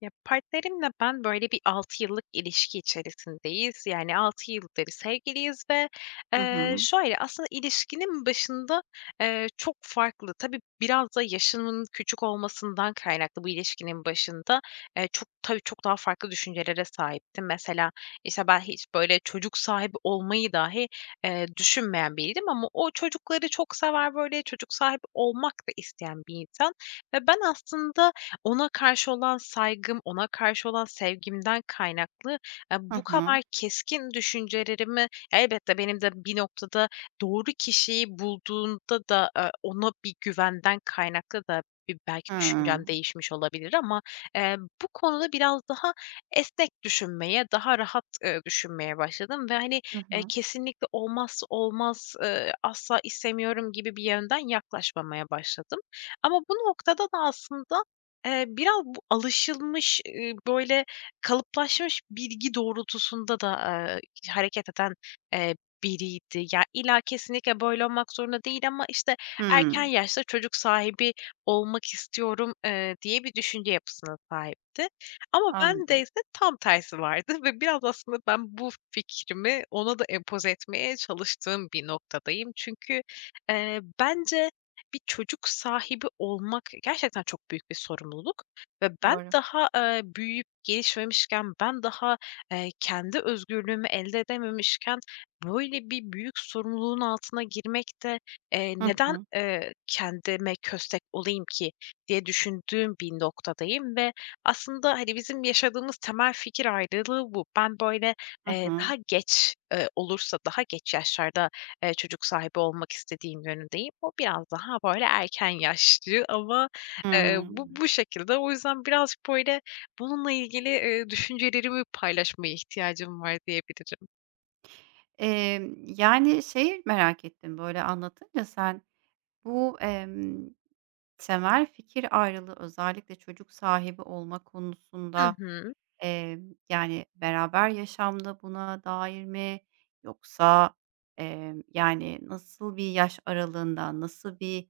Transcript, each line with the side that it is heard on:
left: Ya, partnerimle ben, böyle, bir 6 yıllık ilişki içerisindeyiz. Yani 6 yıldır sevgiliyiz ve,
right: Hı hı.
left: şöyle, aslında ilişkinin başında, çok farklı. Tabii biraz da yaşının küçük olmasından kaynaklı bu ilişkinin başında, çok tabii çok daha farklı düşüncelere sahiptim. Mesela, işte, ben hiç, böyle, çocuk sahibi olmayı dahi, düşünmeyen biriydim ama o çocukları çok sever, böyle, çocuk sahibi olmak da isteyen bir insan ve ben aslında ona karşı olan saygım, ona karşı olan sevgimden kaynaklı,
right: Hı
left: bu
right: hı.
left: kadar keskin düşüncelerimi elbette benim de bir noktada doğru kişiyi bulduğunda da, ona bir güvenden kaynaklı da bir belki
right: Hıı.
left: düşüncem değişmiş olabilir ama, eee, bu konuda biraz daha esnek düşünmeye, daha rahat, düşünmeye başladım ve, hani,
right: Hı hı.
left: kesinlikle olmazsa olmaz, asla istemiyorum gibi bir yönden yaklaşmamaya başladım. Ama bu noktada da aslında biraz bu alışılmış, böyle, kalıplaşmış bilgi doğrultusunda da, hareket eden, eee, biriydi. Ya, illa kesinlikle böyle olmak zorunda değil ama, işte, erken
right: Hıı.
left: yaşta çocuk sahibi olmak istiyorum, diye bir düşünce yapısına sahipti. Ama
right: Anladım.
left: bendeyse tam tersi vardı ve biraz aslında ben bu fikrimi ona da empoze etmeye çalıştığım bir noktadayım. Çünkü, bence bir çocuk sahibi olmak gerçekten çok büyük bir sorumluluk ve ben
right: Doğru.
left: daha, büyüyüp gelişmemişken, ben daha, kendi özgürlüğümü elde edememişken böyle bir büyük sorumluluğun altına girmek de,
right: Hı
left: neden,
right: hı.
left: kendime köstek olayım ki diye düşündüğüm bir noktadayım ve aslında, hani, bizim yaşadığımız temel fikir ayrılığı bu. Ben böyle,
right: Hı hı.
left: daha geç, olursa, daha geç yaşlarda çocuk sahibi olmak istediğim yönündeyim. O biraz daha böyle erken yaşlı ama,
right: Hıı.
left: bu şekilde. O yüzden birazcık böyle bununla ilgili, düşüncelerimi paylaşmaya ihtiyacım var diyebilirim.
right: Yani, şeyi merak ettim, böyle, anlatınca sen bu, temel fikir ayrılığı özellikle çocuk sahibi olma
left: Hı
right: konusunda.
left: hı.
right: Yani, beraber yaşamda buna dair mi yoksa, yani, nasıl bir yaş aralığında nasıl bir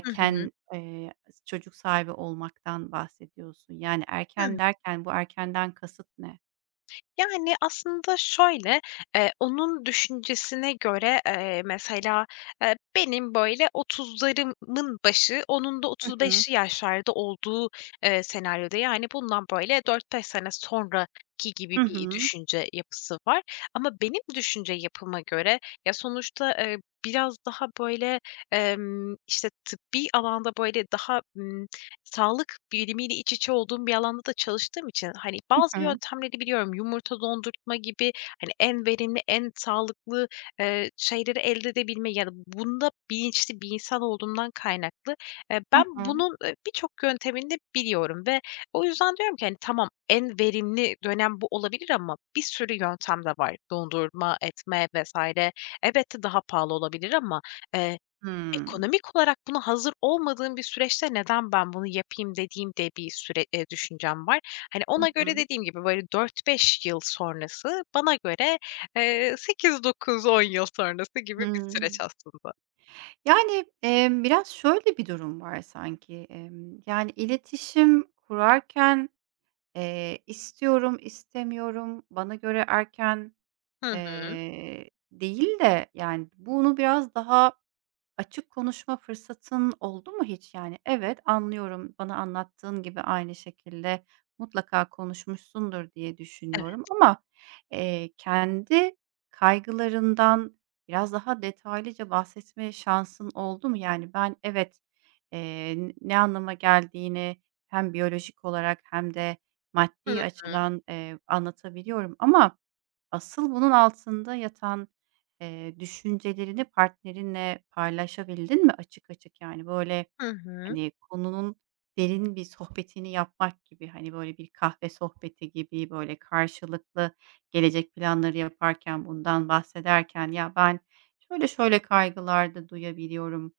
left: Hı hı.
right: çocuk sahibi olmaktan bahsediyorsun? Yani,
left: Hı.
right: erken derken bu erkenden kasıt ne?
left: Yani, aslında şöyle, onun düşüncesine göre, mesela, benim böyle otuzlarımın başı, onun da
right: Hı
left: otuz
right: hı.
left: beşli yaşlarda olduğu, senaryoda, yani, bundan böyle 4-5 sene sonraki
right: Hı
left: gibi bir
right: hı.
left: düşünce yapısı var. Ama benim düşünce yapıma göre, ya, sonuçta, biraz daha böyle, işte, tıbbi alanda böyle daha, sağlık bilimiyle iç içe olduğum bir alanda da çalıştığım için, hani,
right: Hı
left: bazı
right: hı.
left: yöntemleri biliyorum. Yumurta dondurtma gibi, hani, en verimli, en sağlıklı, şeyleri elde edebilme ya da bunda bilinçli bir insan olduğumdan kaynaklı,
right: Hı
left: ben
right: hı.
left: bunun, birçok yöntemini de biliyorum ve o yüzden diyorum ki, hani, tamam, en verimli dönem bu olabilir ama bir sürü yöntem de var. Dondurma, etme vs. Elbette daha pahalı olabilir ama, eee,
right: Hımm.
left: ekonomik olarak buna hazır olmadığım bir süreçte "Neden ben bunu yapayım?" dediğim de bir süre düşüncem var. Hani,
right: Hı
left: ona göre
right: hı.
left: dediğim gibi, böyle, 4-5 yıl sonrası, bana göre, 8-9-10 yıl sonrası gibi bir süreç
right: Hımm.
left: aslında.
right: Yani, biraz şöyle bir durum var sanki, yani, iletişim kurarken istiyorum, istemiyorum, bana göre erken,
left: Hı hı.
right: değil de, yani, bunu biraz daha açık konuşma fırsatın oldu mu hiç? Yani, evet, anlıyorum, bana anlattığın gibi aynı şekilde mutlaka konuşmuşsundur diye düşünüyorum
left: Evet.
right: ama, kendi kaygılarından biraz daha detaylıca bahsetme şansın oldu mu? Yani, ben evet, eee, ne anlama geldiğini hem biyolojik olarak hem de maddi açıdan, anlatabiliyorum ama asıl bunun altında yatan, düşüncelerini partnerinle paylaşabildin mi açık açık? Yani, böyle,
left: Hı hı.
right: hani, konunun derin bir sohbetini yapmak gibi, hani, böyle, bir kahve sohbeti gibi, böyle, karşılıklı gelecek planları yaparken, bundan bahsederken, "Ya, ben şöyle şöyle kaygılar da duyabiliyorum.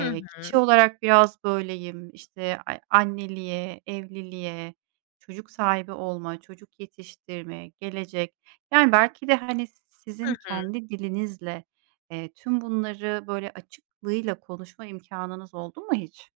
left: Hı
right: kişi
left: hı.
right: olarak biraz böyleyim. İşte anneliğe, evliliğe, çocuk sahibi olma, çocuk yetiştirme, gelecek..." Yani, belki de, hani,
left: Hı
right: sizin
left: hı.
right: kendi dilinizle, tüm bunları, böyle, açıklığıyla konuşma imkanınız oldu mu hiç?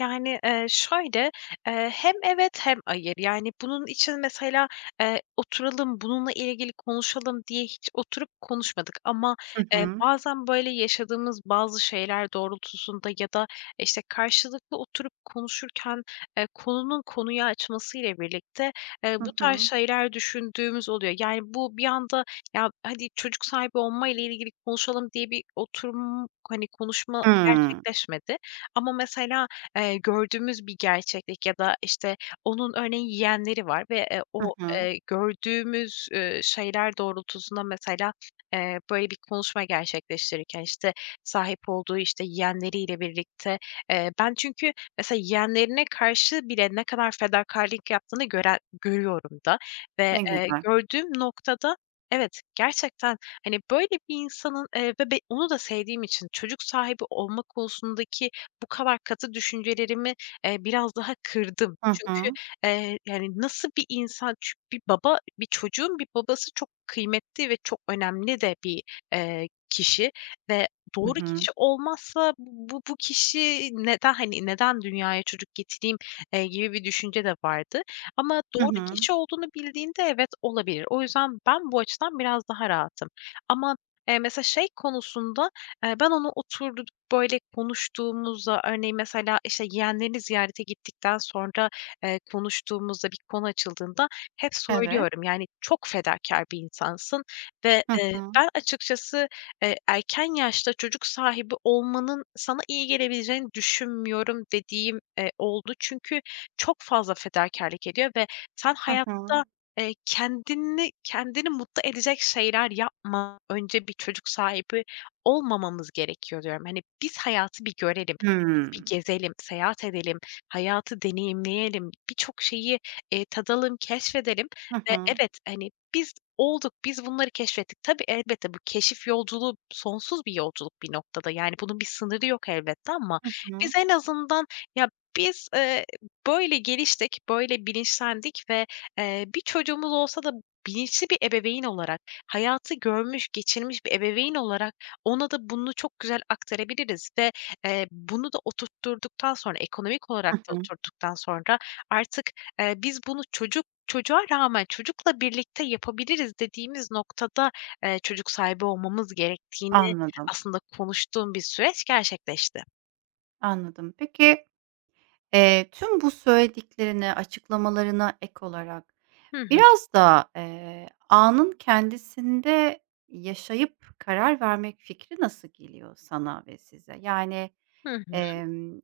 left: Yani, şöyle, hem evet hem hayır. Yani, bunun için mesela, oturalım, bununla ilgili konuşalım diye hiç oturup konuşmadık ama,
right: Hı hı.
left: bazen, böyle, yaşadığımız bazı şeyler doğrultusunda ya da, işte, karşılıklı oturup konuşurken, konuyu açmasıyla birlikte,
right: Hı
left: bu tarz
right: hı.
left: şeyler düşündüğümüz oluyor. Yani, bu bir anda, "Ya, hadi çocuk sahibi olma ile ilgili konuşalım." diye bir oturum, hani, konuşma
right: Hımm.
left: gerçekleşmedi ama mesela, gördüğümüz bir gerçeklik ya da, işte, onun örneğin yeğenleri var ve,
right: Hı
left: o,
right: hı.
left: gördüğümüz, şeyler doğrultusunda mesela, böyle bir konuşma gerçekleştirirken, işte, sahip olduğu, işte, yeğenleriyle birlikte, ben çünkü mesela yeğenlerine karşı bile ne kadar fedakârlık yaptığını görüyorum da ve,
right: Ne güzel.
left: gördüğüm noktada evet, gerçekten, hani, böyle bir insanın, ve onu da sevdiğim için çocuk sahibi olma konusundaki bu kadar katı düşüncelerimi, biraz daha kırdım.
right: Hı
left: Çünkü,
right: hı.
left: yani, nasıl bir insan bir baba, bir çocuğun bir babası çok kıymetli ve çok önemli de bir, kişi ve
right: Hı
left: doğru
right: hı.
left: kişi olmazsa bu kişi neden, hani, neden dünyaya çocuk getireyim, gibi bir düşünce de vardı ama
right: Hı
left: doğru
right: hı.
left: kişi olduğunu bildiğinde evet, olabilir. O yüzden ben bu açıdan biraz daha rahatım ama, mesela şey konusunda, ben onu böyle konuştuğumuzda, örneğin mesela, işte, yeğenlerini ziyarete gittikten sonra, konuştuğumuzda bir konu açıldığında hep
right: Evet.
left: söylüyorum, yani, çok fedakar bir insansın ve,
right: Hı hı.
left: ben açıkçası, erken yaşta çocuk sahibi olmanın sana iyi gelebileceğini düşünmüyorum dediğim, oldu. Çünkü çok fazla fedakarlık ediyor ve sen
right: Hı hı.
left: hayatta, kendini mutlu edecek şeyler yapma. Önce bir çocuk sahibi olmamamız gerekiyor diyorum. Hani, biz hayatı bir görelim, biz bir
right: Hımm.
left: gezelim, seyahat edelim, hayatı deneyimleyelim, birçok şeyi, tadalım, keşfedelim
right: Hı
left: ve
right: hı.
left: evet, hani, biz olduk, biz bunları keşfettik. Tabii, elbette bu keşif yolculuğu sonsuz bir yolculuk bir noktada, yani, bunun bir sınırı yok elbette ama
right: Hı hı.
left: biz en azından ya, biz, böyle geliştik, böyle bilinçlendik ve, bir çocuğumuz olsa da bilinçli bir ebeveyn olarak, hayatı görmüş, geçirmiş bir ebeveyn olarak ona da bunu çok güzel aktarabiliriz ve, bunu da oturtturduktan sonra, ekonomik
right: Hı
left: olarak da
right: hı.
left: oturttuktan sonra artık, biz bunu çocuğa rağmen, çocukla birlikte yapabiliriz dediğimiz noktada, çocuk sahibi olmamız gerektiğini
right: Anladım,
left: aslında konuştuğum bir süreç gerçekleşti.
right: anladım. Peki, tüm bu söylediklerine, açıklamalarına ek olarak
left: Hı hı.
right: biraz da, anın kendisinde yaşayıp karar vermek fikri nasıl geliyor sana ve size? Yani,
left: Hı hı.
right: emm,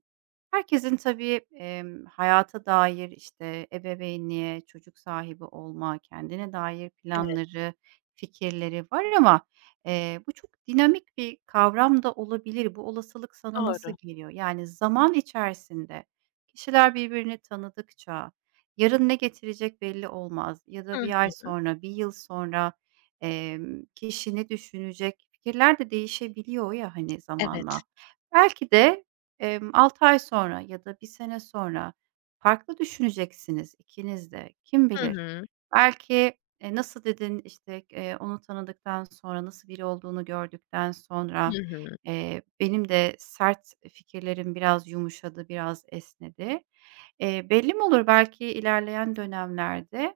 right: herkesin tabii, hayata dair, işte, ebeveynliğe, çocuk sahibi olma, kendine dair
left: Evet,
right: planları, fikirleri var ama, bu çok dinamik bir kavram da olabilir. Bu olasılık sana nasıl
left: doğru.
right: geliyor? Yani zaman içerisinde kişiler birbirini tanıdıkça, yarın ne getirecek belli olmaz ya da
left: Hı.
right: bir ay sonra, bir yıl sonra, kişi ne düşünecek? Fikirler de değişebiliyor ya, hani,
left: Evet.
right: zamanla. Belki de, 6 ay sonra ya da bir sene sonra farklı düşüneceksiniz ikiniz de. Kim
left: Hı
right: bilir?
left: hı.
right: Belki, nasıl dedin, işte, onu tanıdıktan sonra, nasıl biri olduğunu gördükten
left: Hı
right: sonra,
left: hı.
right: benim de sert fikirlerim biraz yumuşadı, biraz esnedi. Belli mi olur? Belki ilerleyen dönemlerde,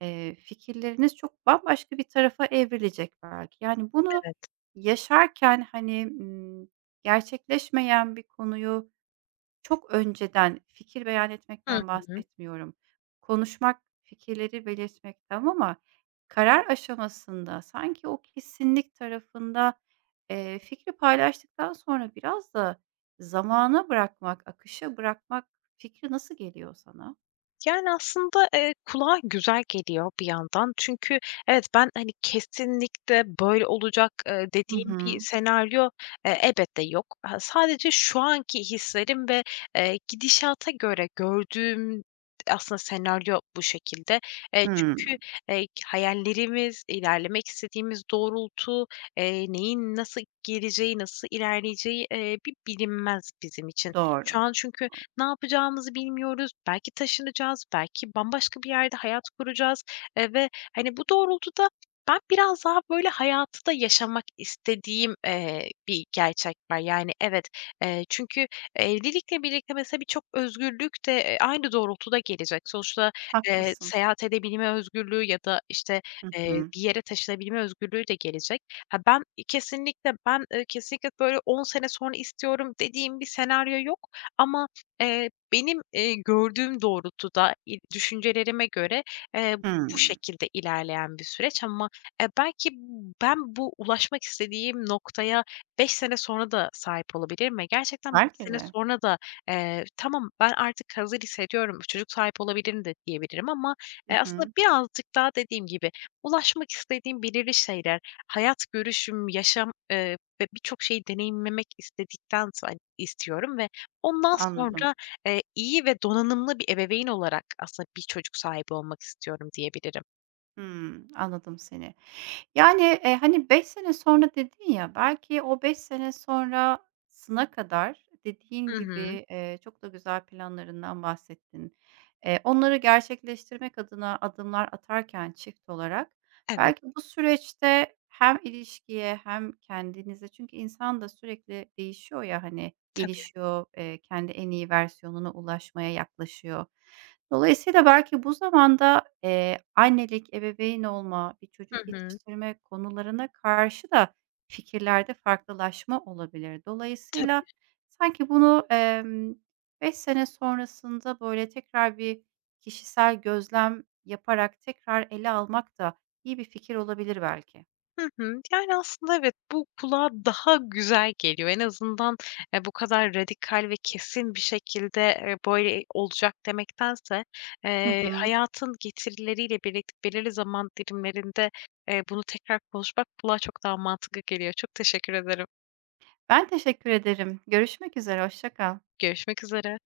right: fikirleriniz çok bambaşka bir tarafa evrilecek belki. Yani, bunu
left: Evet.
right: yaşarken, hani, gerçekleşmeyen bir konuyu çok önceden fikir beyan
left: Hı
right: etmekten
left: hı.
right: bahsetmiyorum. Konuşmak, fikirleri belirtmek tamam ama karar aşamasında sanki o kesinlik tarafında, fikri paylaştıktan sonra biraz da zamana bırakmak, akışa bırakmak fikri nasıl geliyor sana?
left: Yani, aslında, kulağa güzel geliyor bir yandan. Çünkü evet, ben, hani, kesinlikle böyle olacak,
right: Hı
left: dediğim bir
right: hı.
left: senaryo, elbette yok. Ha, sadece şu anki hislerim ve, gidişata göre gördüğüm aslında senaryo bu şekilde. Çünkü,
right: Hımm.
left: hayallerimiz, ilerlemek istediğimiz doğrultu, neyin nasıl geleceği, nasıl ilerleyeceği, bir bilinmez bizim için.
right: Doğru.
left: Şu an çünkü ne yapacağımızı bilmiyoruz. Belki taşınacağız, belki bambaşka bir yerde hayat kuracağız, ve, hani, bu doğrultuda ben biraz daha, böyle, hayatı da yaşamak istediğim, bir gerçek var. Yani, evet, çünkü evlilikle birlikte mesela birçok özgürlük de, aynı doğrultuda gelecek. Sonuçta,
right: Haklısın.
left: seyahat edebilme özgürlüğü ya da, işte,
right: Hı hı.
left: bir yere taşınabilme özgürlüğü de gelecek. Ha, ben, kesinlikle, böyle, 10 sene sonra istiyorum dediğim bir senaryo yok ama benim, gördüğüm doğrultuda, düşüncelerime göre, eee, bu
right: Hımm.
left: şekilde ilerleyen bir süreç ama, belki ben bu ulaşmak istediğim noktaya 5 sene sonra da sahip olabilirim ve gerçekten 5
right: Belki
left: sene
right: de.
left: sonra da, "Tamam, ben artık hazır hissediyorum, çocuk sahibi olabilirim." de diyebilirim ama,
right: Hı
left: aslında
right: hı.
left: birazcık daha dediğim gibi ulaşmak istediğim belirli şeyler, hayat görüşüm, yaşam, ve birçok şeyi deneyimlemek istedikten istiyorum ve ondan
right: Anladım.
left: sonra, iyi ve donanımlı bir ebeveyn olarak aslında bir çocuk sahibi olmak istiyorum diyebilirim.
right: Hımm. Anladım seni. Yani, hani, 5 sene sonra dedin ya, belki o 5 sene sonrasına kadar dediğin
left: Hı hı.
right: gibi, çok da güzel planlarından bahsettin. Onları gerçekleştirmek adına adımlar atarken çift olarak
left: Evet,
right: belki bu süreçte hem ilişkiye hem kendinize çünkü insan da sürekli değişiyor ya, hani,
left: tabii.
right: gelişiyor, kendi en iyi versiyonuna ulaşmaya yaklaşıyor. Dolayısıyla belki bu zamanda, annelik, ebeveyn olma, bir
left: Hı
right: çocuk
left: hı.
right: yetiştirme konularına karşı da fikirlerde farklılaşma olabilir. Dolayısıyla
left: Tabii.
right: sanki bunu, 5 sene sonrasında, böyle, tekrar bir kişisel gözlem yaparak tekrar ele almak da iyi bir fikir olabilir belki.
left: Hı hı. Yani, aslında evet, bu kulağa daha güzel geliyor. En azından, bu kadar radikal ve kesin bir şekilde, böyle olacak demektense,
right: Hı hı.
left: hayatın getirileriyle birlikte belirli zaman dilimlerinde, bunu tekrar konuşmak kulağa çok daha mantıklı geliyor. Çok teşekkür ederim.
right: Ben teşekkür ederim. Görüşmek üzere, hoşça kal.
left: Görüşmek üzere.